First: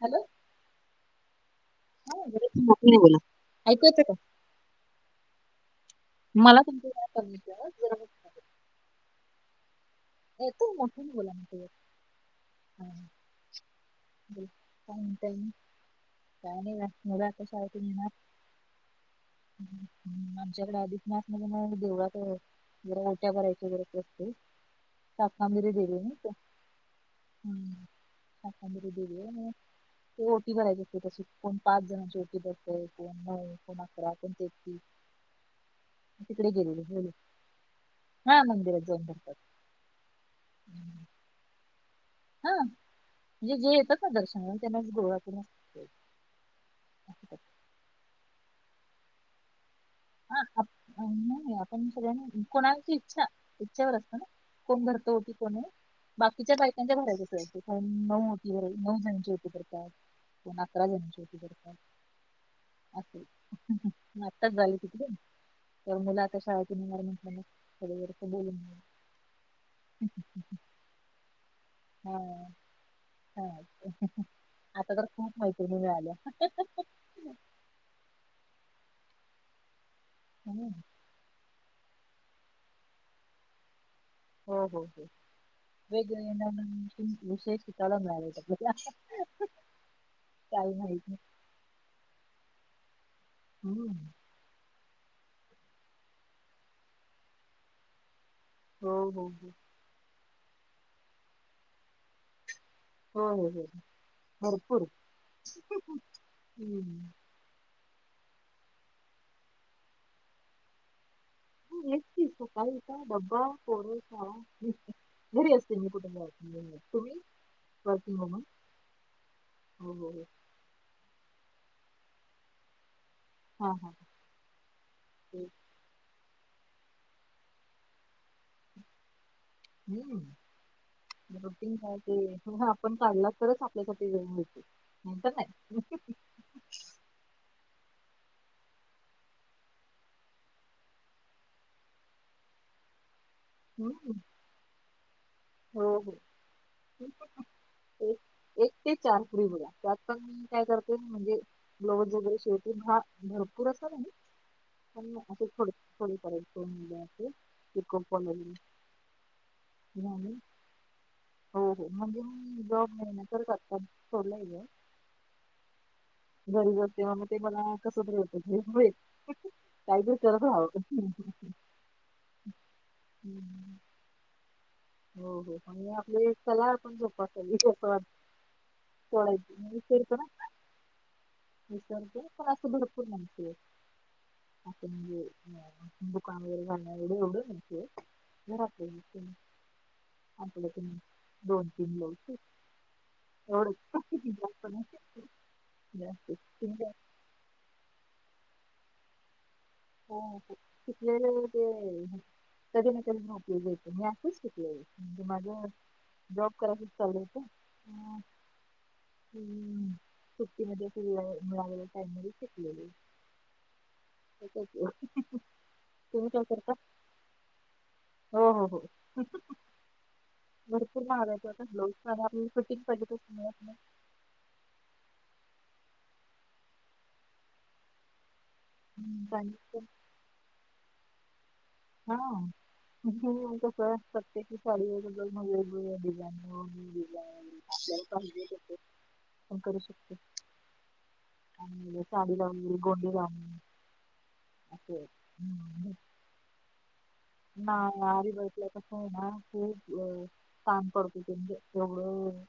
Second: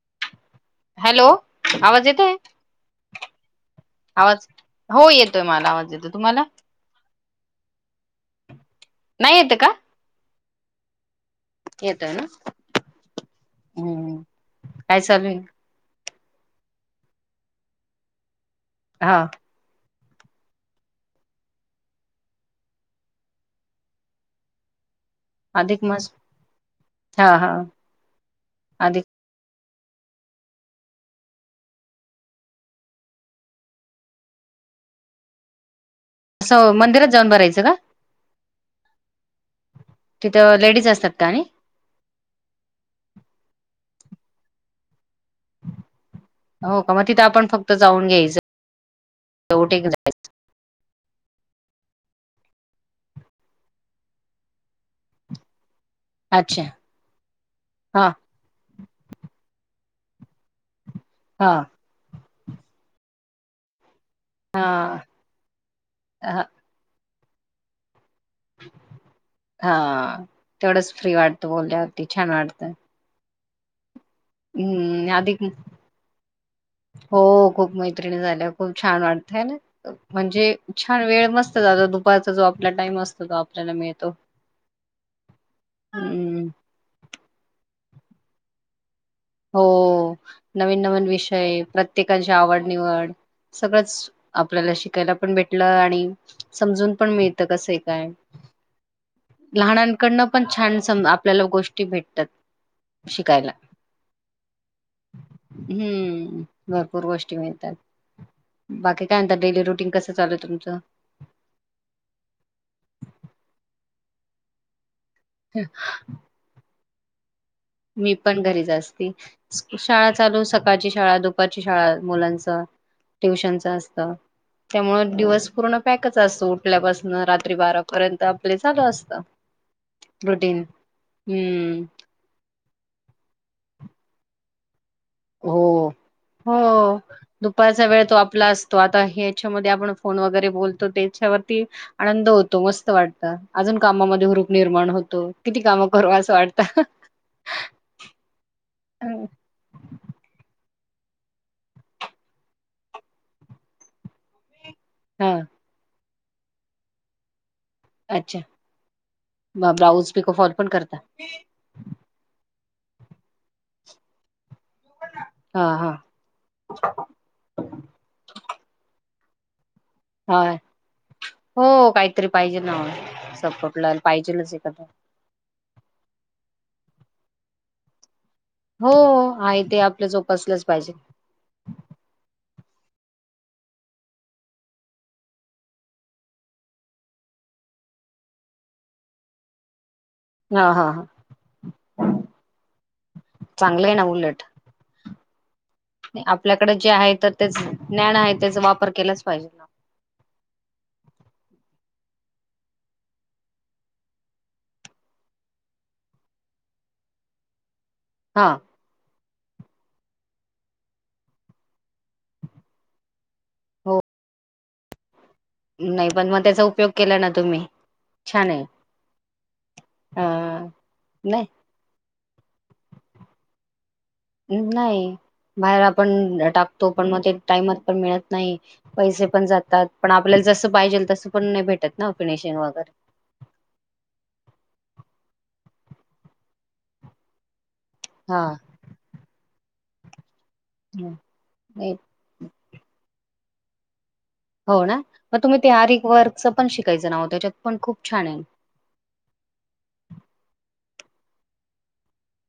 Hello hello आवाज हा येतोय? जरा तू मोठ्याने बोला ऐकू येतं का आवाज हो येत मला आवाज येत मला तुमच जरा कमी येतोय जरा नाही येत का? येतो मोठ्याने बोला ना क्लियर. येतोय ना हम्म काय चालू आहे [unintelligible] काही नाही बोला कशा आहे तुम्ही आ हा ह आमच्याकडे अधिक मासना देवळात ओट्या भरायच्या वैरत असते. [unintelligible] ते अधिक मास हा हा अधिक ओटी भरायच असते तस कोण पाच जणांची ओटी भरतय कोण नऊ कोण अकरा कोण तेहतीस. [inaudible] तिकडे असं मंदिरात गेलेली जाऊन भरायचं का हा मंदिरात जाऊन तिथं लेडीज हम्म. असतात का आणि? हा म्हणजे जे येतात ना दर्शना त्यांनाच गोळा करून हो का मग तिथं असं आपण फक्त जाऊन यायचं ओटी घेऊन जायच. [inaudible] नाय नाय आपण सगळ्यांना कोणाची इच्छा इच्छेवर असत ना! कोण भरत ओटी कोण नहीं? बाकीच्या अच्छा बायकांच्या भरायच्या कोन हा नऊ ओटी नऊ जनींची ओटी भरतात. अकरा जणांची ओटी हा भरतात अस आताच हा तर मुलं आता शाळेतून येणार म्हटलं म [unintelligible] हा तेवढच फ्री वाटतं बोलल्यावरती छान वाटतं. छान वाटते. आता तर हम्म खूप अधिक मैत्रिणी मिळाल्या. हो खूप मैत्रिणी झाल्या खूप छान वाटतंय हैना. म्हणजे हम्म. छान वेळ मस्त जातो दुपारचा जो आपला टाइम असतो तो आपल्याला मिळतो. हो हो हो वेगवेगळे हम्म नवनवीन विषय शिकायला मिळालेत आपल्याला. हो काही नवीन माहित नवीन नाही. विषय प्रत्येकाची आवड निवड. हम्म. सगळंच आपल्याला शिकायला पण भेटलं आणि समजून पण मिळत कसंये काय? हो हो हो लहनांकडनं पण छान सम आपल्याला गोष्टी भेटतात. हो हो शिकायला हो भरपूर हम्म भरपूर हम्म. गोष्टी मिळतात बाकी काय म्हणता डेरी रुटींग कसं चालू आहे तुमचं? निसती सुकाळी उठा डब्बा पोर शाळा. घरी असते मी कुठ जॉब नाहीये. तुम्ही? मी वर्किंग पण वुमन? घरीच असती हो शाळा हो हो. चालू सकाळची शाळा दुपारची शाळा. मुलाच ट्युशन च हां हां. असत, त्यामुळे ते दिवस पूर्ण पॅकच. सासू उठल्यापासन रात्री बारापर्यंत आपले चालू असत. हम्म रुटीन हम्म काय ते. पण काडला तरच आपल्यासाठी वेळ मिळतोय. हो. हो दुपारच्या वेळेत तो आपला असतो आता याच्यामध्ये आपण फोन वगैरे बोलतो त्याच्यावरती आनंद होतो मस्त वाटत. अजून हं. कामामध्ये हुरूप निर्माण होतो किती काम करू असं वाटतं. त [unintelligible] ते चार पुढे बोला त्यात पण, काय करते म्हणजे ब्लउज वगैरे शीवते हा भरपूर असतात आणि हा [unintelligible] अच्छा म ब्लाऊज आणि पिकफॉल पण करता. हो हो. म्हणजे मी जॉब नाही ना कतर आता सोडलय जॉब. हा हा. घरी बसल्याव ते मला कस तरी होत हा. हो काहीतरी पाहिजे ना हम्म. सपोर्टला पाहिजेलच एखादा. हो हो पन मी आपली एक कला पण जोपसावी असं हो वाटत आहे ते आपलं विसरते जोपासलंच पाहिजे पण अस भरपूर माहितीये. आपण म्हणजे दुकान वगैरे घालणार एवढं माहितीये. घरातल्या असले हा आपले हा पण हा दोन तीन ब्लाउज शिवते. चांगलं आहे ना उलट आपल्याकडे जे [unintelligible] आहे तर तेच ज्ञान आहे त्याचा वापर केलाच पाहिजे ना. हो शिकलेला मग ते कधी ना कधी म उपयोगी येते मी असंच शिकलेय म्हणजे माझं. जॉब करायचच चालू होत. हा. अम्म सुट्टीमध्ये फ मीळालेल्या टाईम मध्ये शिकलेले. हो. [unintelligible] नाही तुम्ही पण मग काय त्याचा करता? उपयोग केला ना तुम्ही. छान हो आहे हो हो अ भरपूर महागाचयत नाही आता ब्लाउज. पण आपल्याला सुट्टी पाहिजे ती मीळत न्हाय. नाही बाहेर आपण टाकतो पण मग ते टाइमात पण मिळत नाही पैसे हम्म. पण आणि जातात पण आपल्याला जस पाहिजेल तस हा जसं होईल तस जरते की. सााडी वगर मगै डिझाईन व डिझाईन आपल्या ला हा पाहिजे तस पण करू शकततो. नाही आणी साडीला वगैरे गोंडी लावने. हो ना मग तुम्ही ते आरीक वर्कच पण शिक नाही आरीक वर्कला कस आहे ना, की काम पडतो. ह [unintelligible]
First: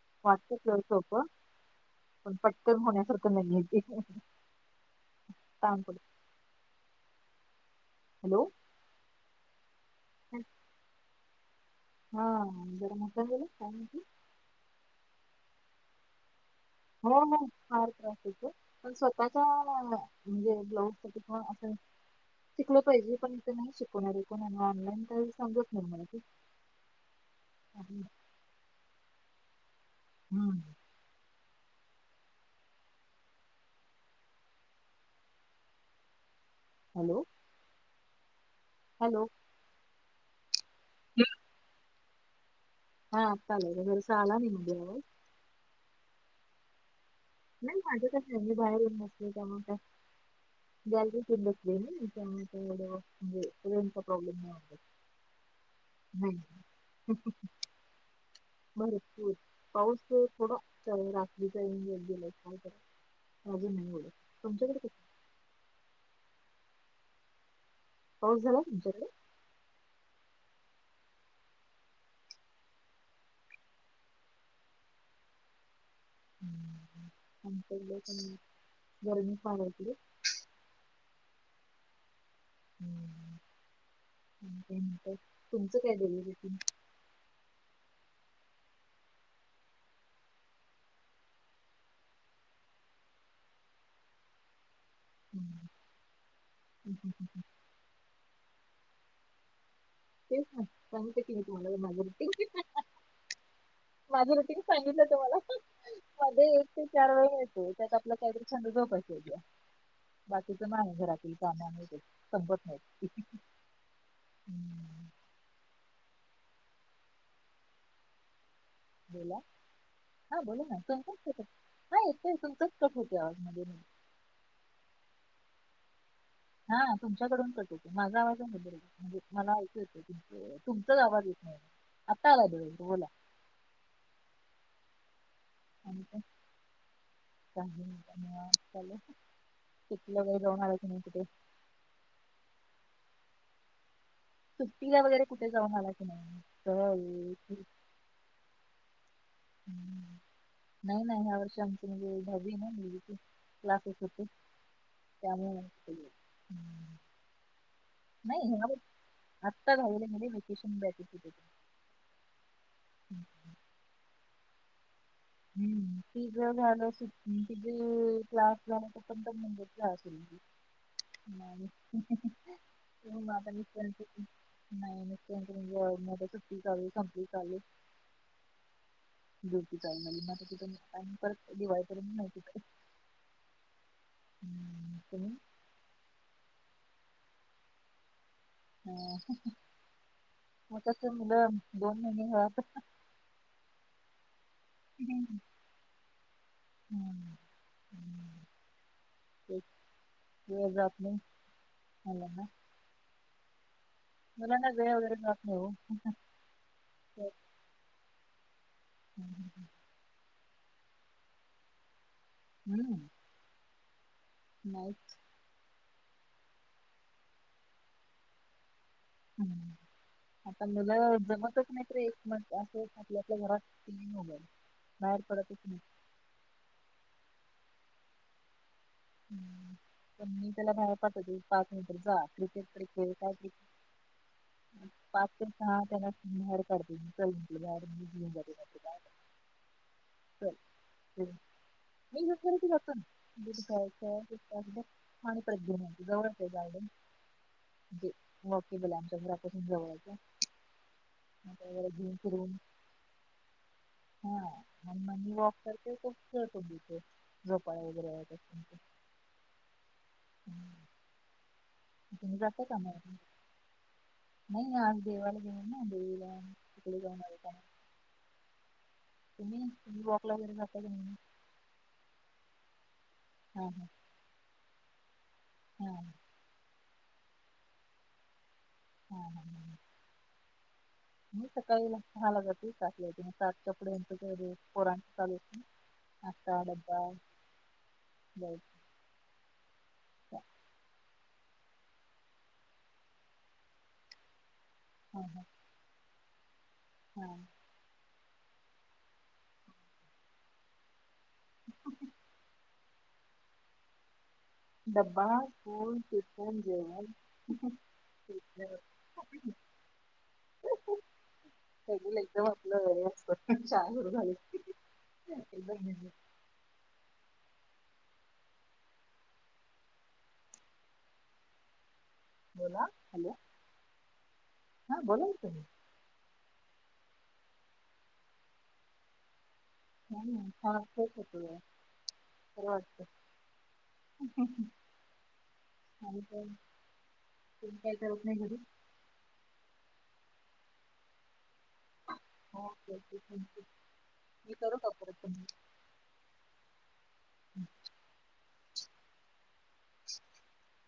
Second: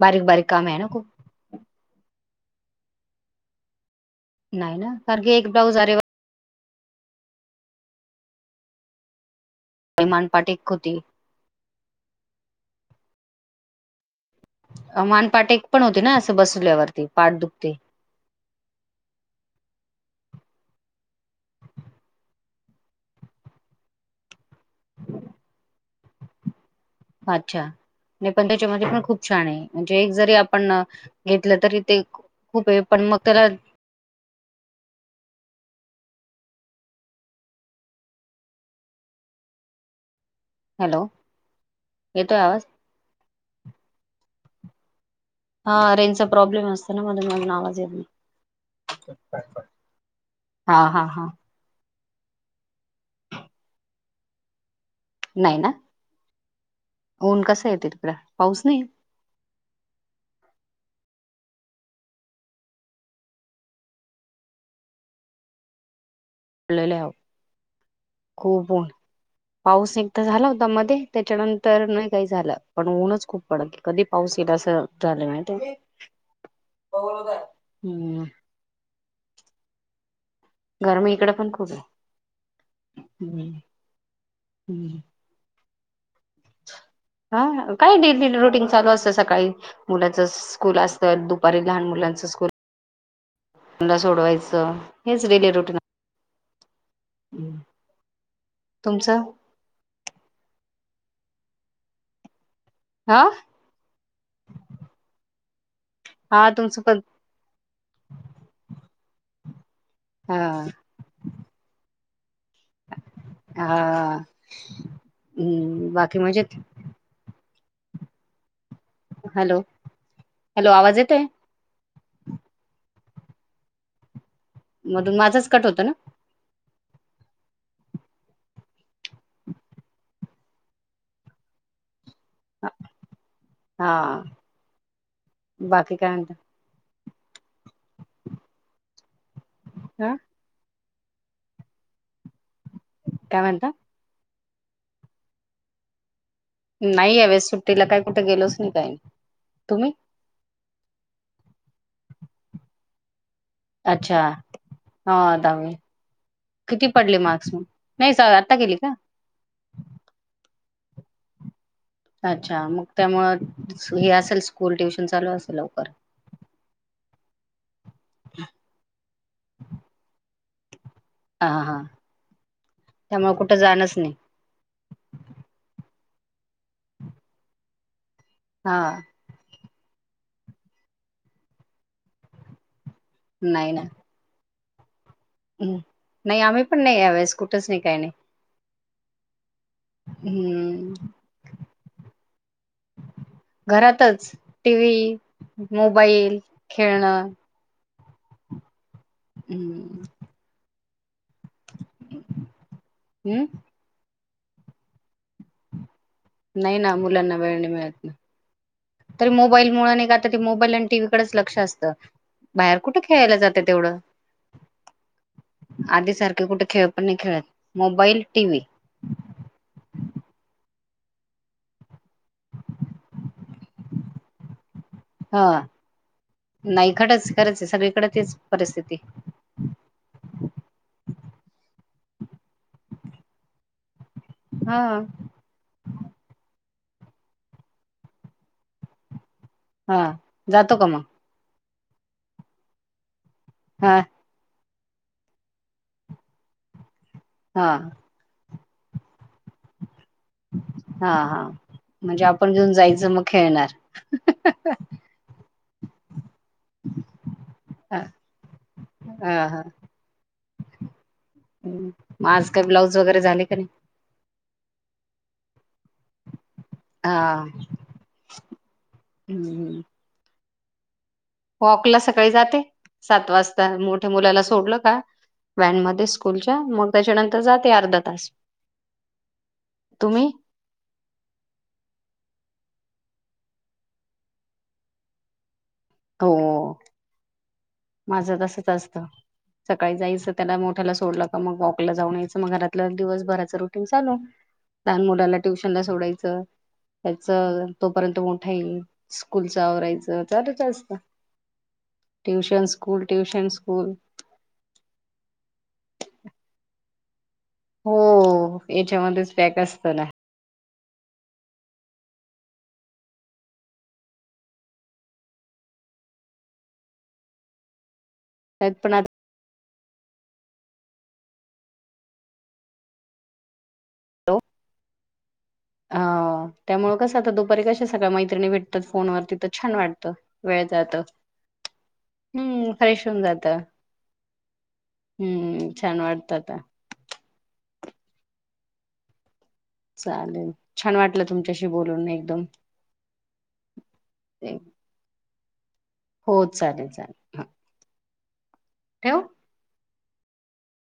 बारीक बारीक काम आहे ना खूप. प पटल होण्यासारखं नाहीये ते. नाही ना कार क एक ब्लाऊज काम पडत. अरे वर्क हॅलो. मान पट एक होती. हा जरा नंतर बोलू का मानपाट एक पण होते ना असं बस हो हो फार त्रास होतो पण स्वतःच्या म्हणजे ब्लाऊज तर पण असे. शिकलं पाहिजे पण ते हित नाही शिकवणार कोण अन ऑनलाईन काय समजत नाही मला ते. अच्छा नाही पण त्याच्यामध्ये पण खूप छान आहे म्हणजे एक जरी हम्म आपण घेतलं तरी ते खूप आहे पण मग त्याला हॅलो. हॅलो. हॅलो येतोय आवाज आत्ता आला का जरासा आला नाही हा. हा रेंचा प्रॉब्लेम असत. नाही माझ्या काी बाहेर येऊ नसले त्यामुळे का हां, हां, हां. गॅलरी बसले ना. म्हणजेचा प्रॉब्लेम नाही होत. नाही ना ऊन कस आहे तिकड बरं पाऊस थोडं. त्या रात्री का गेलाय काय कर अजून नाही बोल तुमच्याकडे हा. पाऊस झाला खूपऊन तुमच्याकडे? पाऊस एकदा झाला होता. ता मध्ये त्याच्यानंतर नाही काही झालं पण ऊनच खूप पडत क कधी पाऊस येईला असं झालं नाही माहिती आमच्या इकडे हम्म. पण गरमी पण आहे इकडे गरमी इकड पण खूप आहे. तुमचं काय दिलं. हा काय द. काय नाही रुटीन चालू असतं सकाळी मुलांच स्कूल असतं दुपारी लहान मुलांच स्कूल त्यांला सोडवायचं हेच डेली रुटीन तुमचं तेच ना सांगत की मी तुम्हाला माझं रुटीनचं हा माझी रतीने सांगितलं तुम्हाला मध्ये हा एक तुमचं ते पण चार वेळा येतो त्यात आपला काहीतरी छान झोपास यायची. हा बाकी तर माझं घरात काम आहेच. संपत नाही्. हा हम्म बाकी मजेत बोला हॅलो हा बोला हॅलो ना आवाज येतोय [unintelligible] हा येत तुमचच कट होते आवाजमध्ये मधून माझाच कट होतो ना. हा तुमच्याकडून कट होत माझा आवाजामध्येर मला ऐकू येत होतं तुमचाच आवाज येत नाही. [inaudible] आता आला बोला हा बाकी काय म्हणता? काही नाही निवांत चालय हा [unintelligible] कुठे. काय म्हणता? सुट्टीला वगैरे कुठे जाऊन आला की नाही. सहल नाही यावेस ट्रिप सुट्टीला काय कुठे गेलोच नाही काही, तुम्ही? नाही नाही ह्या वर्षी आमची म्हणजे दहावी ना मुलगीची क्लासेस अच्छा होते. हा त्यामुळे दहावी कुठे गेलो. किती हम्म. पडले मार्क्स म, नाही स आता ह्या केली वर्षी का? आत्ता दहावीला गेली वेकेशन बॅच होती. अच्छा मग त्यामुळे हे असेल स्कूल ट्युश हम्म तिझ झालं सुट्टी [unintelligible] हा नाही. हा [unintelligible] त्यामुळे कुठं जाणच नाही सुट्टी चालू संपली चालू हा. [unintelligible] परत दिवाळीपर्यंत नाही. नाही ना. हम्म, तुम्ही हम्म नाही आम्ही पण नाही यावेळेस कुठेच नाही काही नाही. हम्म. मग हम्म तस मुलं दोन महिने घरात टीव्ही, हम्म, मोबाईल, खेळणं हम्म दिवस जात नाही. [unintelligible] हम्म. मलांना वेळ वगैरे जात नाही ओ. नाही ना मुलांना वेळ नाही मिळत ना. तरी हम्म, मोबाईल मुळ आणि कायतरी मोबाईल आणि टीव्हीकडेच लक्ष असतं बाहेर कुठं खेळायला जातं येवढं नाहीच. आधी सारखे कुठे खेळ पण नाही खेळत मोबाईल, टीव्ही. हम्म. आता मुलं जमतच नाहीत तर एक म असं आपल्या आपल्या घरात टि. TV, mobile. बाहेर हा. पडतच नाही नाही खडच- खरंच आहे सगळीकडे तेच परिस्थिती हम्म. पण मी त्याला बाहेर पाठतते पाच नंतर जा क्रिकेट तरी खेळ काय क्रिक हा पाच ते सहा त्याला बाहेर काढते मी [unintelligible] हा चल जातो का मग? खेळ. हा [unintelligible] [unintelligible] गार्डन हा म्हणजे ते बोल्या आमच्या घरापासून जवळचंय. हा हा म्हणजे आपण घेऊन जायचं मग खेळणार. तर ते [unintelligible] झोपाळा वगैरे हाय ते. हा हा. हम्म. मग तुम्ही आज का जाता ब्लाऊज मग वगैरे झाले का नाही. नाही आज देवाला गेलो ना देवीला तिकडे जावून आलो हा त्यामुळं. तुम्ही तुम्ही वॉकला वगैरे जाताय की नाही? वॉकला सकाळी जाते सात वाजता हां, हां. मोठ्या मुलाला सोडल का हां, व्हॅनमध्ये स्कूलच्या मग त्याच्यानंतर जाते अर्धा तास. हां, हां, हां. तुम्ही? मी सकाळीला सहाला जाते सात ला येते मग सात च्या पुढ ह्यांच सगळं पोरांचं चालू. आता हो डबा माझं तसच असतं सकाळी जायचं त्याला मोठ्याला सोडल. मग वॉकला जाऊन यायचं मग घरातलं दिवसभराच रुटीन चालू लहान हां, मुलाला हां, ट्युशन ला सोडायचं. त्याच हां. तोपर्यंत मोठा येईल स्कूलचं आवरायचं चालूच असतं. ट्यूशन स्कूल ट्यूशन स्कूल डबा फूल टिफीन ते जेवन. हो याच्या मध्येच पॅक असत ना. [inaudible] एकदम आपलं हे असत [unintelligible] [inaudible] त्यात पण आता. बोला हॅलो हा बोला की ताई. हा त्यामुळे कसं आता दुपारी कशा सगळ्या मैत्रिणी भेटतात फोनवर्ती त छान वाटतं हं, वेळ छान जातं फ्रेश होतो जरा. बरं हम्म वाटतं फ्रेश होऊन जात हम्म छान वाटत आता. तम काही करत नाही घध [unintelligible] चालेल छान वाटलं तुमच्या मी करु का फोन हो चालेल चालेल हा. ठेऊ. [inaudible]